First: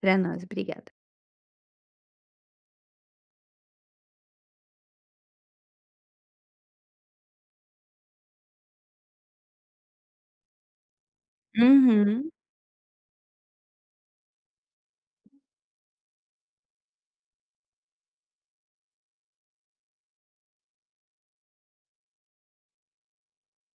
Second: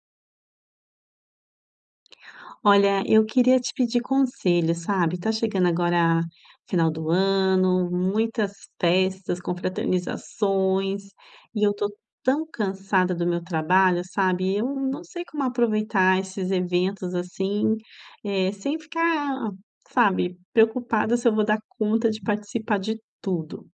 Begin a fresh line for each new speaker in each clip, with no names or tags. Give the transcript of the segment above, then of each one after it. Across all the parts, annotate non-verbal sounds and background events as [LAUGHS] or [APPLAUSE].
Para nós, obrigada.
Olha, eu queria te pedir conselho, sabe? Tá chegando agora final do ano, muitas festas, confraternizações, e eu tô
Uhum.
tão cansada do meu trabalho, sabe? Eu não sei como aproveitar esses eventos assim, sem ficar, sabe, preocupada se eu vou dar conta de participar de tudo,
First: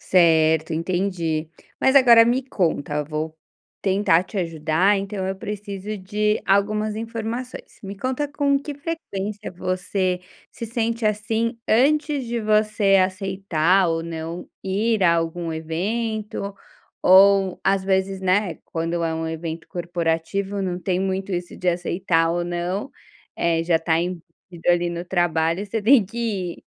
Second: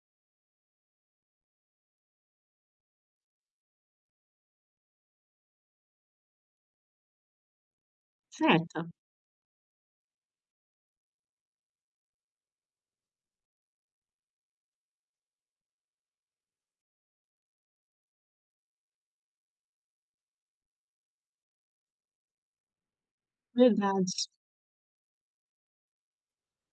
Certo, entendi. Mas agora me conta, vou tentar te ajudar, então eu preciso de algumas informações. Me conta com que
certo?
frequência você se sente assim antes de você aceitar ou não ir a algum evento, ou às vezes, né, quando é um evento corporativo, não tem muito isso de aceitar ou não, já está
Verdade.
embutido ali no trabalho, você tem que ir.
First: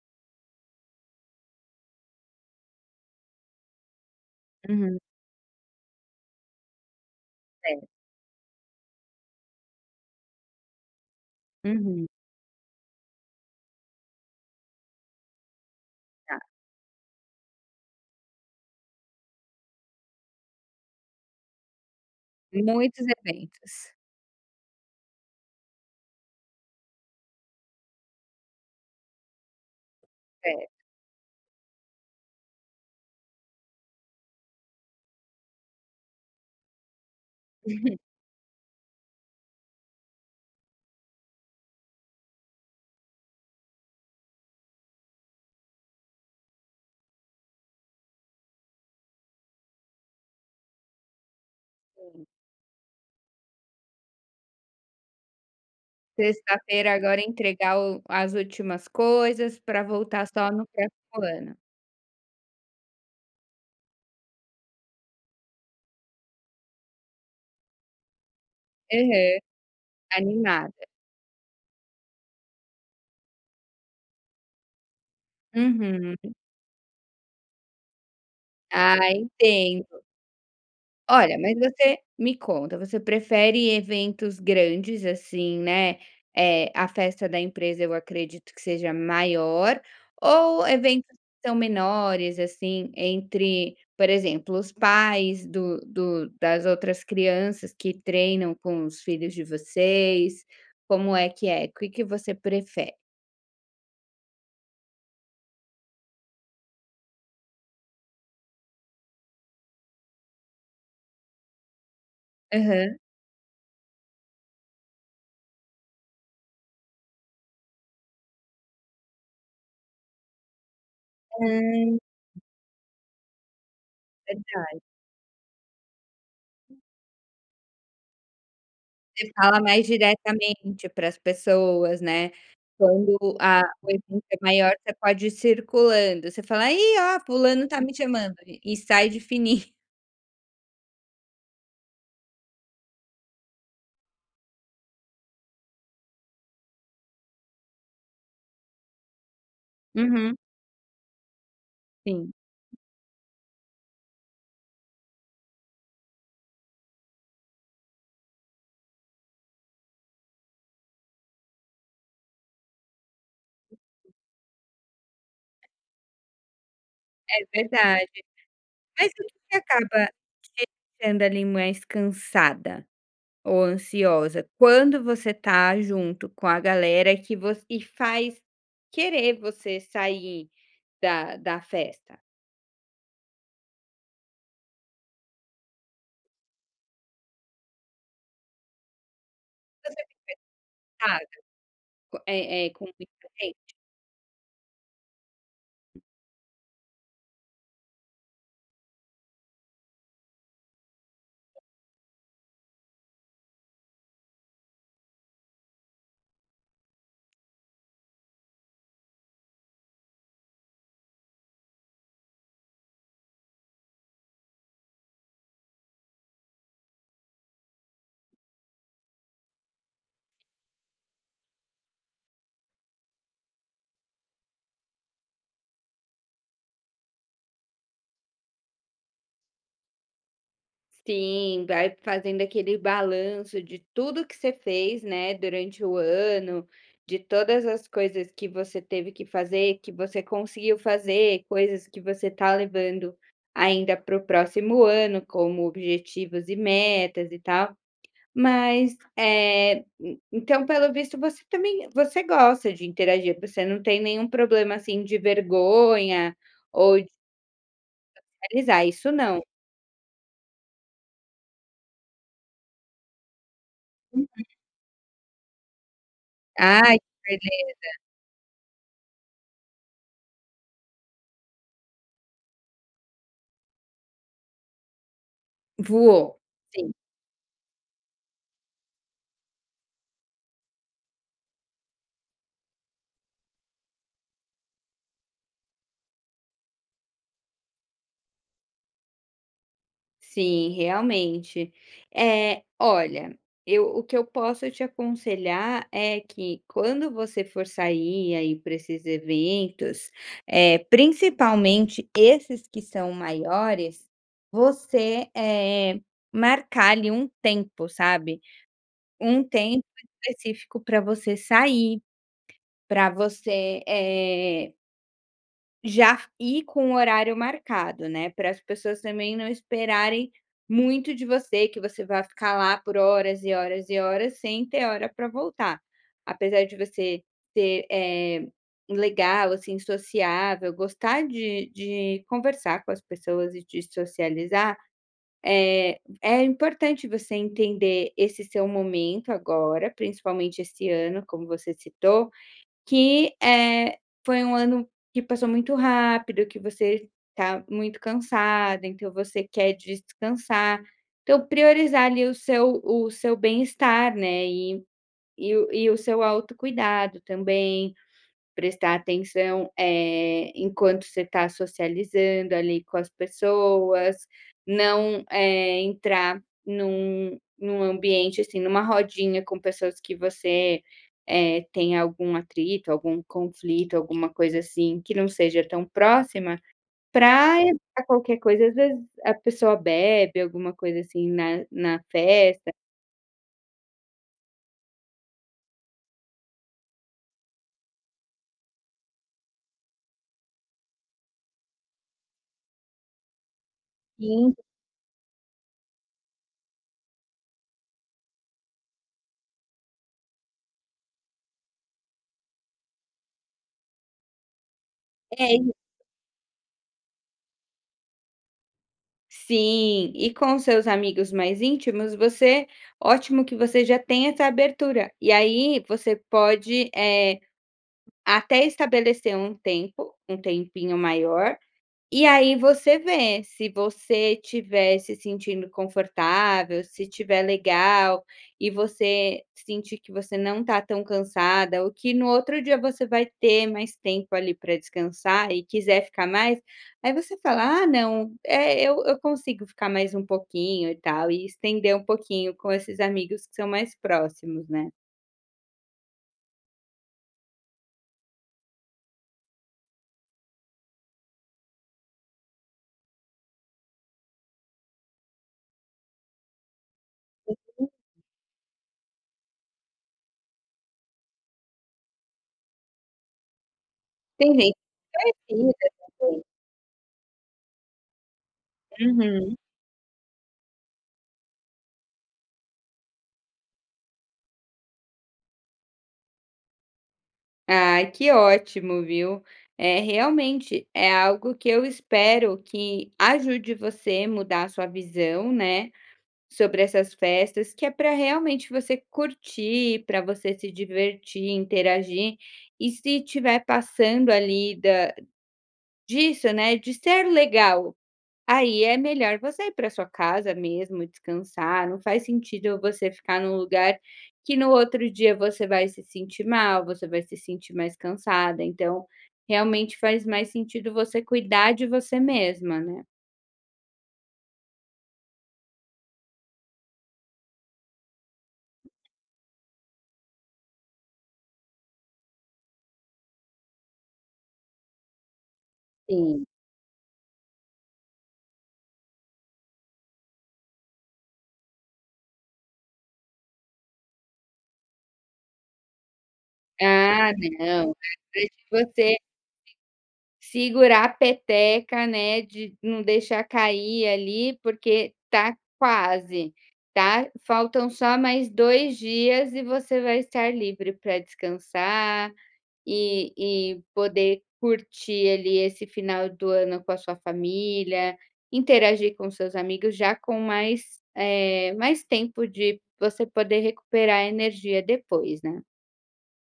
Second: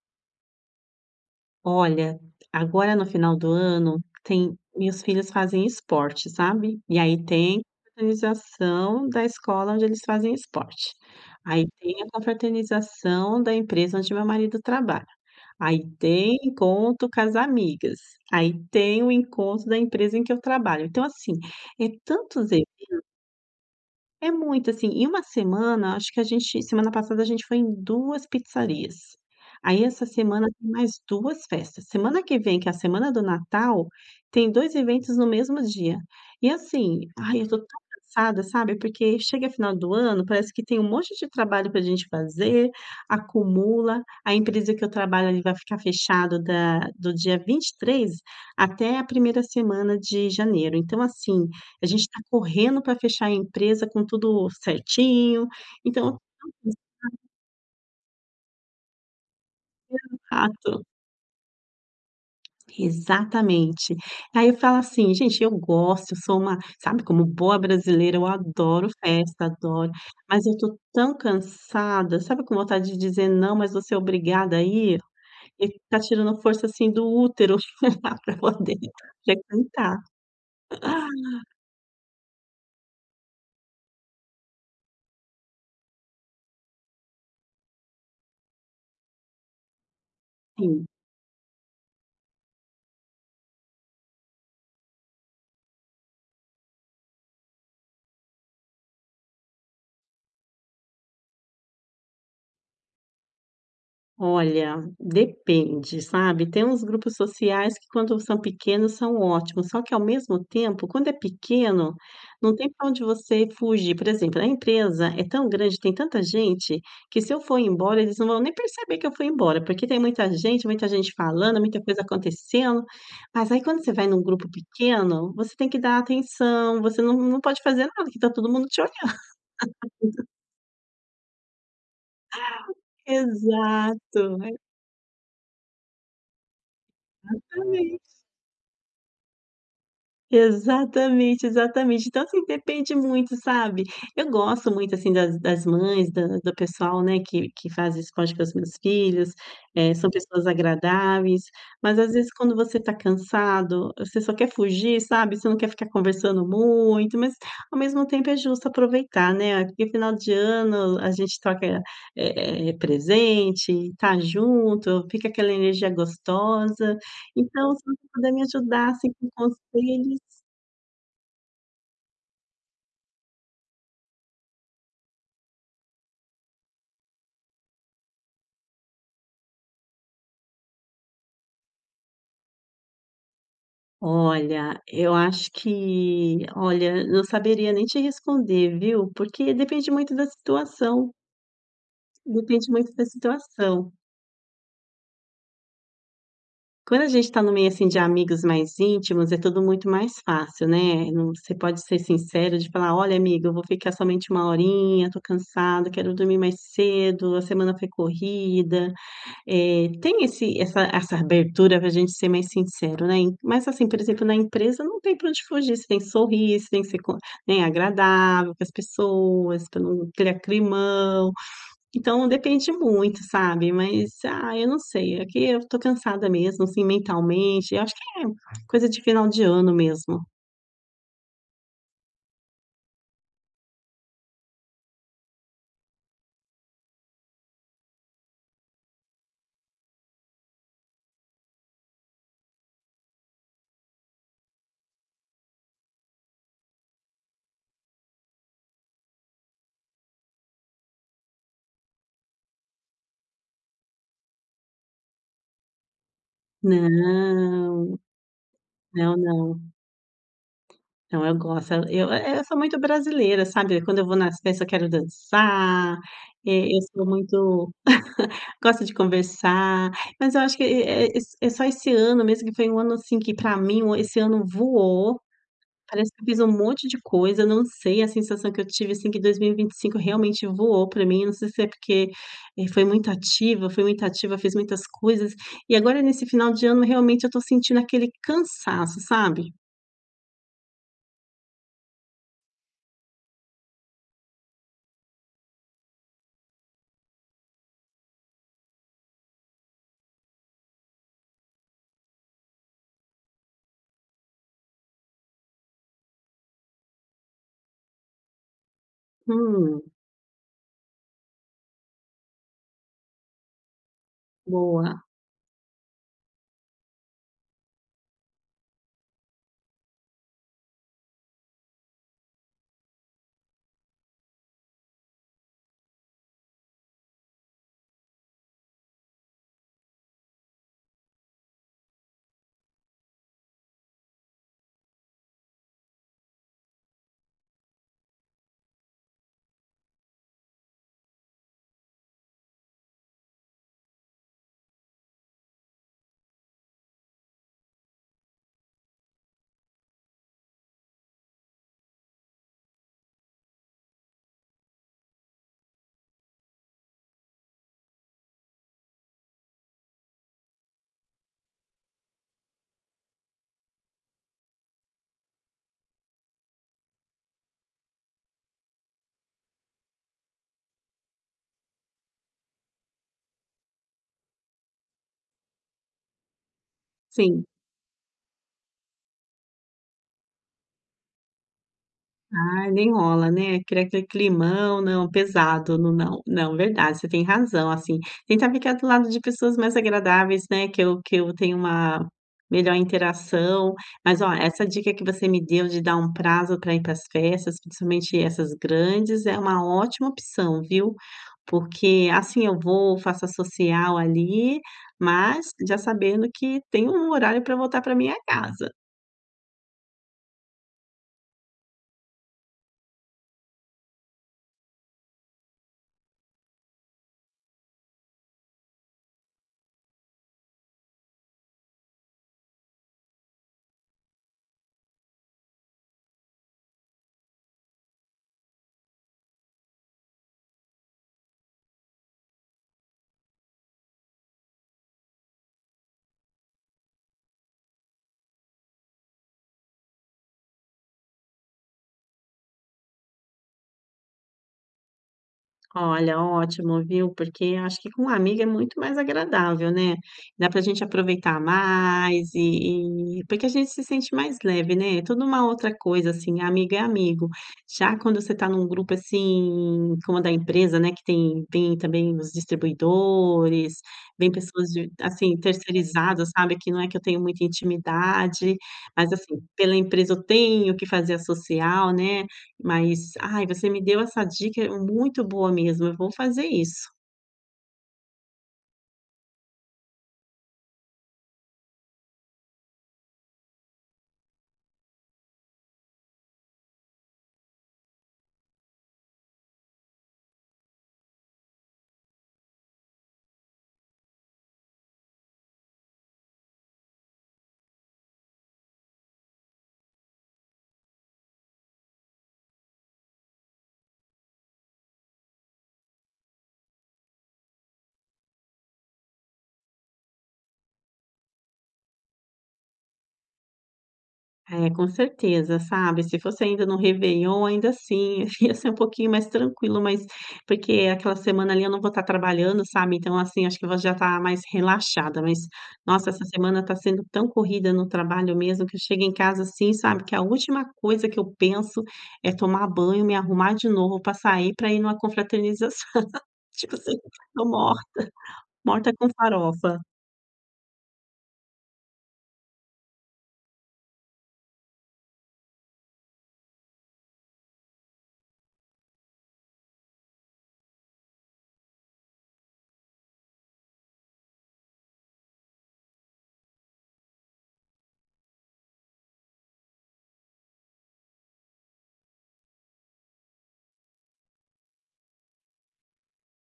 Olha, agora no final do ano tem
Uhum.
meus filhos fazem esporte, sabe? E aí tem a
Certo.
confraternização da escola onde eles fazem esporte. Aí tem
Uhum,
a confraternização da empresa onde meu marido trabalha. Aí tem
tá.
encontro com as amigas. Aí tem o encontro da empresa em que eu trabalho. Então, assim, é tantos
Muitos eventos.
é muito, assim, em uma semana, acho que a gente semana passada a gente foi em 2 pizzarias. Aí essa semana tem
Certo.
mais 2 festas. Semana que vem, que é a semana do Natal, tem 2 eventos no mesmo dia. E assim, ai, eu tô tão
[LAUGHS]
cansada, sabe, porque chega final do ano, parece que tem um monte de trabalho pra gente fazer, acumula. A empresa que eu trabalho ali vai ficar fechado da do dia 23 até a primeira semana de janeiro. Então assim, a gente está correndo para fechar a empresa com tudo certinho, então.
Sexta-feira agora entregar o as últimas coisas para voltar só no
Exato,
próximo ano.
exatamente. Aí eu falo assim: "Gente, eu gosto, eu sou uma", sabe, como boa brasileira, eu adoro
Aham,
festa, adoro, mas eu tô
animada.
tão cansada, sabe, com vontade de dizer: "Não, mas você é obrigada a ir", e tá
Uhum.
tirando força, assim, do útero [LAUGHS] para poder
Ah,
frequentar.
entendo. Olha, mas você me conta, você prefere eventos grandes, assim, né, a festa da empresa eu acredito que seja maior, ou
Sim.
eventos que são menores, assim, entre, por exemplo, os pais do do das outras crianças que treinam com os filhos de vocês, como é que é? O que que você prefere?
Olha, depende, sabe? Tem uns grupos sociais que, quando são pequenos, são ótimos, só que, ao mesmo tempo, quando é pequeno, não tem para
Aham.
onde você fugir. Por exemplo, a empresa é tão grande, tem tanta gente, que, se eu for embora, eles não vão nem perceber que eu fui embora, porque tem muita gente
Hã.
falando, muita coisa acontecendo. Mas aí, quando você vai num grupo pequeno, você tem que dar atenção, você não pode fazer nada, que tá todo mundo te olhando.
Você fala mais diretamente para as pessoas, né. Quando a o evento
Exato,
é maior, você pode ir circulando. Você fala: "Aí, ó, fulano tá me
exatamente.
chamando", e sai de fininho.
Exatamente, exatamente. Então, assim, depende muito, sabe. Eu gosto muito, assim, das mães, da do pessoal, né, que faz isso com que os meus filhos, são
Uhum,
pessoas
[LAUGHS]
agradáveis, mas às
sim.
vezes, quando você tá cansado, você só quer fugir, sabe, você não quer ficar conversando muito, mas, ao mesmo tempo, é justo aproveitar, né, porque final de ano a gente troca, presente, tá junto, fica aquela energia gostosa.
É
Então, se você
verdade.
puder me ajudar, assim,
Mas o
com
que que acaba
conselhos.
te deixando ali mais cansada ou ansiosa? Quando você tá junto com a galera que você e faz querer você sair da festa?
Olha, eu acho que, olha, não saberia nem te responder, viu, porque depende
Você
muito da situação,
tá co é
depende
é com
muito da
muita gente?
situação. Quando a gente está no meio, assim, de amigos mais íntimos, é tudo muito mais fácil, né, não, você pode ser sincero de falar: "Olha, amiga, eu vou ficar somente uma horinha, tô cansado, quero dormir mais cedo, a semana foi corrida". Tem esse essa essa abertura para a gente ser mais sincero, né, mas, assim, por exemplo, na empresa não tem para onde fugir, você tem que sorrir, você tem que ser co né, agradável com as pessoas, para não criar climão, então depende muito, sabe, mas, ah, eu não sei, aqui eu tô cansada mesmo, assim, mentalmente, eu acho que é coisa de final de ano mesmo.
Sim, vai fazendo aquele balanço de tudo que você fez, né, durante o ano, de todas as coisas que você teve que fazer, que você conseguiu fazer, coisas que você está levando ainda para o próximo ano, como objetivos e metas e tal. Mas, então, pelo visto, você também, você gosta de interagir, você não tem nenhum problema, assim, de vergonha ou de
Não,
realizar, isso
não,
não.
não, não, eu gosto, eu sou muito brasileira, sabe, quando eu vou nas festas eu quero dançar, eu
Ai,
sou muito. Gosta de conversar, mas eu acho que é só esse ano mesmo, que foi um ano, assim, que, pra mim, esse ano voou, parece que eu
voou.
fiz um monte
Sim.
de coisa, não sei, a sensação que eu tive, assim, que 2025 realmente voou pra mim, não sei se é porque, foi muito ativa fui muito ativa, fiz muitas coisas, e agora nesse final de ano realmente eu tô sentindo aquele cansaço, sabe.
Sim, realmente. Olha, eu o que eu posso te aconselhar é que quando você for sair aí para esses eventos, principalmente esses que são maiores, você, é marcar ali um tempo, sabe? Um
Hum,
tempo específico para você sair, para você,
boa.
já ir com o horário marcado, né, para as pessoas também não esperarem muito de você, que você vai ficar lá por horas e horas e horas sem ter hora para voltar. Apesar de você ser, legal, assim, sociável, gostar de conversar com as pessoas e de socializar, é importante você entender esse seu momento agora, principalmente esse ano, como você citou, que, foi um ano que passou muito rápido, que você está muito cansada, então você quer descansar. Então priorizar ali o seu bem-estar, né, e o seu autocuidado também. Prestar atenção, enquanto você está socializando ali com as pessoas, não, entrar num ambiente, assim, numa rodinha com pessoas que você, tem algum atrito, algum conflito, alguma coisa assim, que não seja tão próxima.
Sim.
Para evitar qualquer coisa. Às vezes a pessoa bebe alguma coisa assim na
Ah,
festa.
nem rola, né, cria aquele climão, não, pesado, no não. Não, verdade, você tem razão, assim, tentar ficar do lado de pessoas mais agradáveis, né, que eu tenho uma melhor interação. Mas, ó,
Sim,
essa dica que você me deu de dar um prazo para ir para as festas, principalmente essas grandes, é uma ótima opção, viu. Porque, assim, eu vou, faço a social ali, mas já
É
sabendo que tem um horário para voltar para minha casa.
Sim, e com seus amigos mais íntimos, você ótimo que você já tem essa abertura. E aí você pode, até estabelecer um tempo, um tempinho maior e aí você vê, se você estiver se sentindo confortável, se estiver legal e você sentir que você não está tão cansada ou que no outro dia você vai ter mais tempo ali para descansar e quiser ficar mais, aí você fala: "Ah não, eu consigo ficar mais um pouquinho e tal", e estender um pouquinho com esses amigos que são mais próximos, né.
Olha, ótimo, viu? Porque acho que com amiga é muito mais agradável, né? Dá pra gente aproveitar mais porque a gente se sente mais leve, né? É tudo uma outra coisa, assim, amiga é amigo. Já quando você tá num grupo assim, como o da empresa, né? Que tem também os distribuidores, vem
Tem
pessoas
gente que é
assim,
assim,
terceirizadas,
né?
sabe? Que não é que eu tenho muita intimidade, mas, assim,
Uhum.
pela empresa eu tenho que fazer a social, né? Mas, ai, você me deu essa dica muito boa mesmo, eu vou fazer isso.
Ai, que ótimo, viu. É, realmente, é algo que eu espero que ajude você a mudar a sua visão, né, sobre essas festas, que é para realmente você curtir, para você se divertir, interagir, e se tiver passando ali da disso, né, de ser legal. Aí é melhor você ir para sua casa mesmo, descansar, não faz sentido você ficar num lugar que no outro dia você vai se sentir mal, você vai se sentir mais cansada, então, realmente faz mais sentido você cuidar de você mesma, né.
É, com certeza, sabe, se fosse ainda no réveillon, ainda assim, [LAUGHS] ia ser um pouquinho mais tranquilo, mas porque aquela semana ali eu não vou estar trabalhando, sabe, então, assim, acho que eu vou já estar mais relaxada, mas, nossa, essa
Sim.
semana está sendo tão corrida no trabalho mesmo, que eu chego em casa, assim, sabe, que a última coisa que eu penso é tomar banho, me arrumar de novo para sair, para ir numa confraternização, [LAUGHS] tipo assim,
Ah,
tô
não.
morta,
É de
morta com
você
farofa.
segurar a peteca, né, de não deixar cair ali, porque tá quase, tá faltam só mais 2 dias e você vai estar livre para descansar E e poder curtir ali esse final do ano com a sua família, interagir com seus amigos já com mais tempo de você poder recuperar a energia depois, né.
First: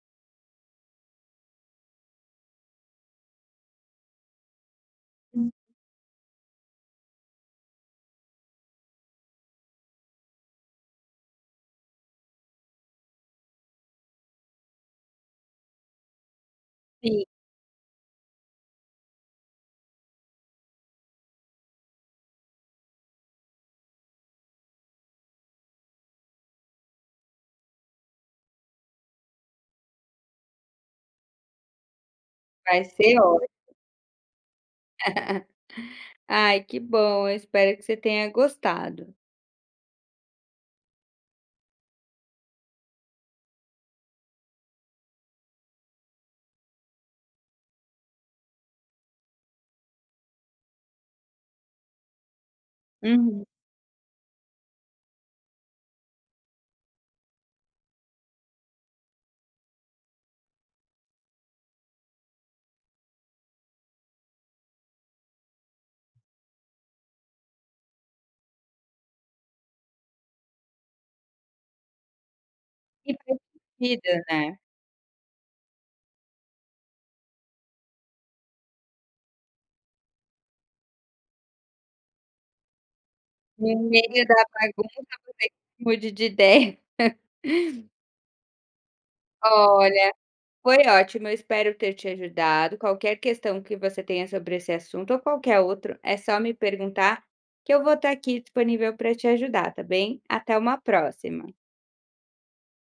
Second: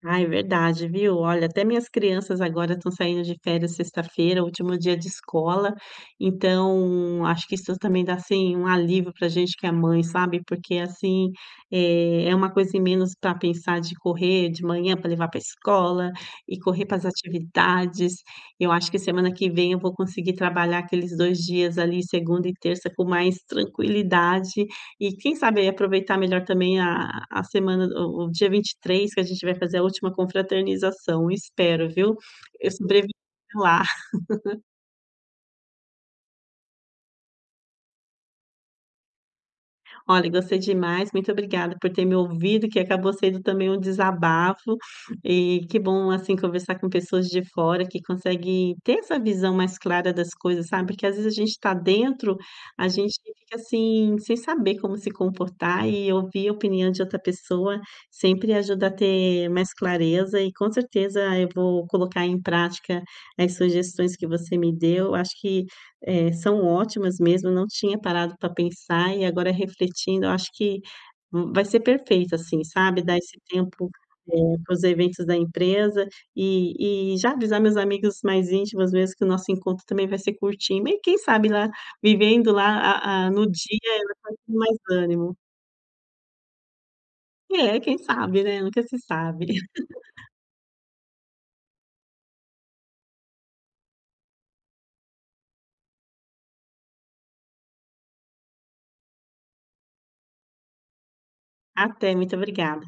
Ai, verdade, viu? Olha, até minhas crianças agora estão saindo de férias sexta-feira, último dia de escola. Então, acho que isso também dá assim um alívio para a gente que é mãe, sabe? Porque assim é uma coisa em menos para pensar, de correr de manhã para levar para a escola e correr para as
Sim,
atividades. Eu acho que semana que vem eu vou conseguir trabalhar aqueles 2 dias ali, segunda e terça, com mais tranquilidade, e quem sabe aproveitar melhor também a semana, o dia 23, que a gente vai fazer a última confraternização, espero, viu? Eu
vai
sobrevivi
ser ótimo.
até lá.
Ai, que bom, eu espero que você tenha gostado.
Olha, gostei demais, muito obrigada por ter me ouvido, que acabou sendo também um desabafo, e que bom, assim, conversar com pessoas de fora que conseguem ter essa visão mais clara das coisas, sabe, porque às vezes a gente está dentro, a gente
Uhum.
fica assim, sem saber como se comportar, e ouvir a opinião de outra pessoa sempre ajuda a ter mais clareza, e com certeza eu vou colocar em prática as sugestões que você me deu, acho que são ótimas mesmo, não tinha parado para pensar, e agora, refletindo, eu acho que v vai ser perfeito, assim, sabe,
E
dar esse
faz
tempo,
sentido, né.
para os eventos da empresa, e já avisar meus amigos mais íntimos mesmo que o nosso encontro também vai ser curtinho, e quem sabe, lá, vivendo lá, a no dia
No meio
eu
da
tenho mais
bagunça
ânimo.
mude de ideia.
É, quem sabe, né, nunca se sabe. [LAUGHS]
Olha, foi ótimo, eu espero ter te ajudado. Qualquer questão que você tenha sobre esse assunto ou qualquer outro, é só me perguntar que eu vou estar aqui disponível para te ajudar, tá bem? Até uma próxima.
Até, muito obrigada.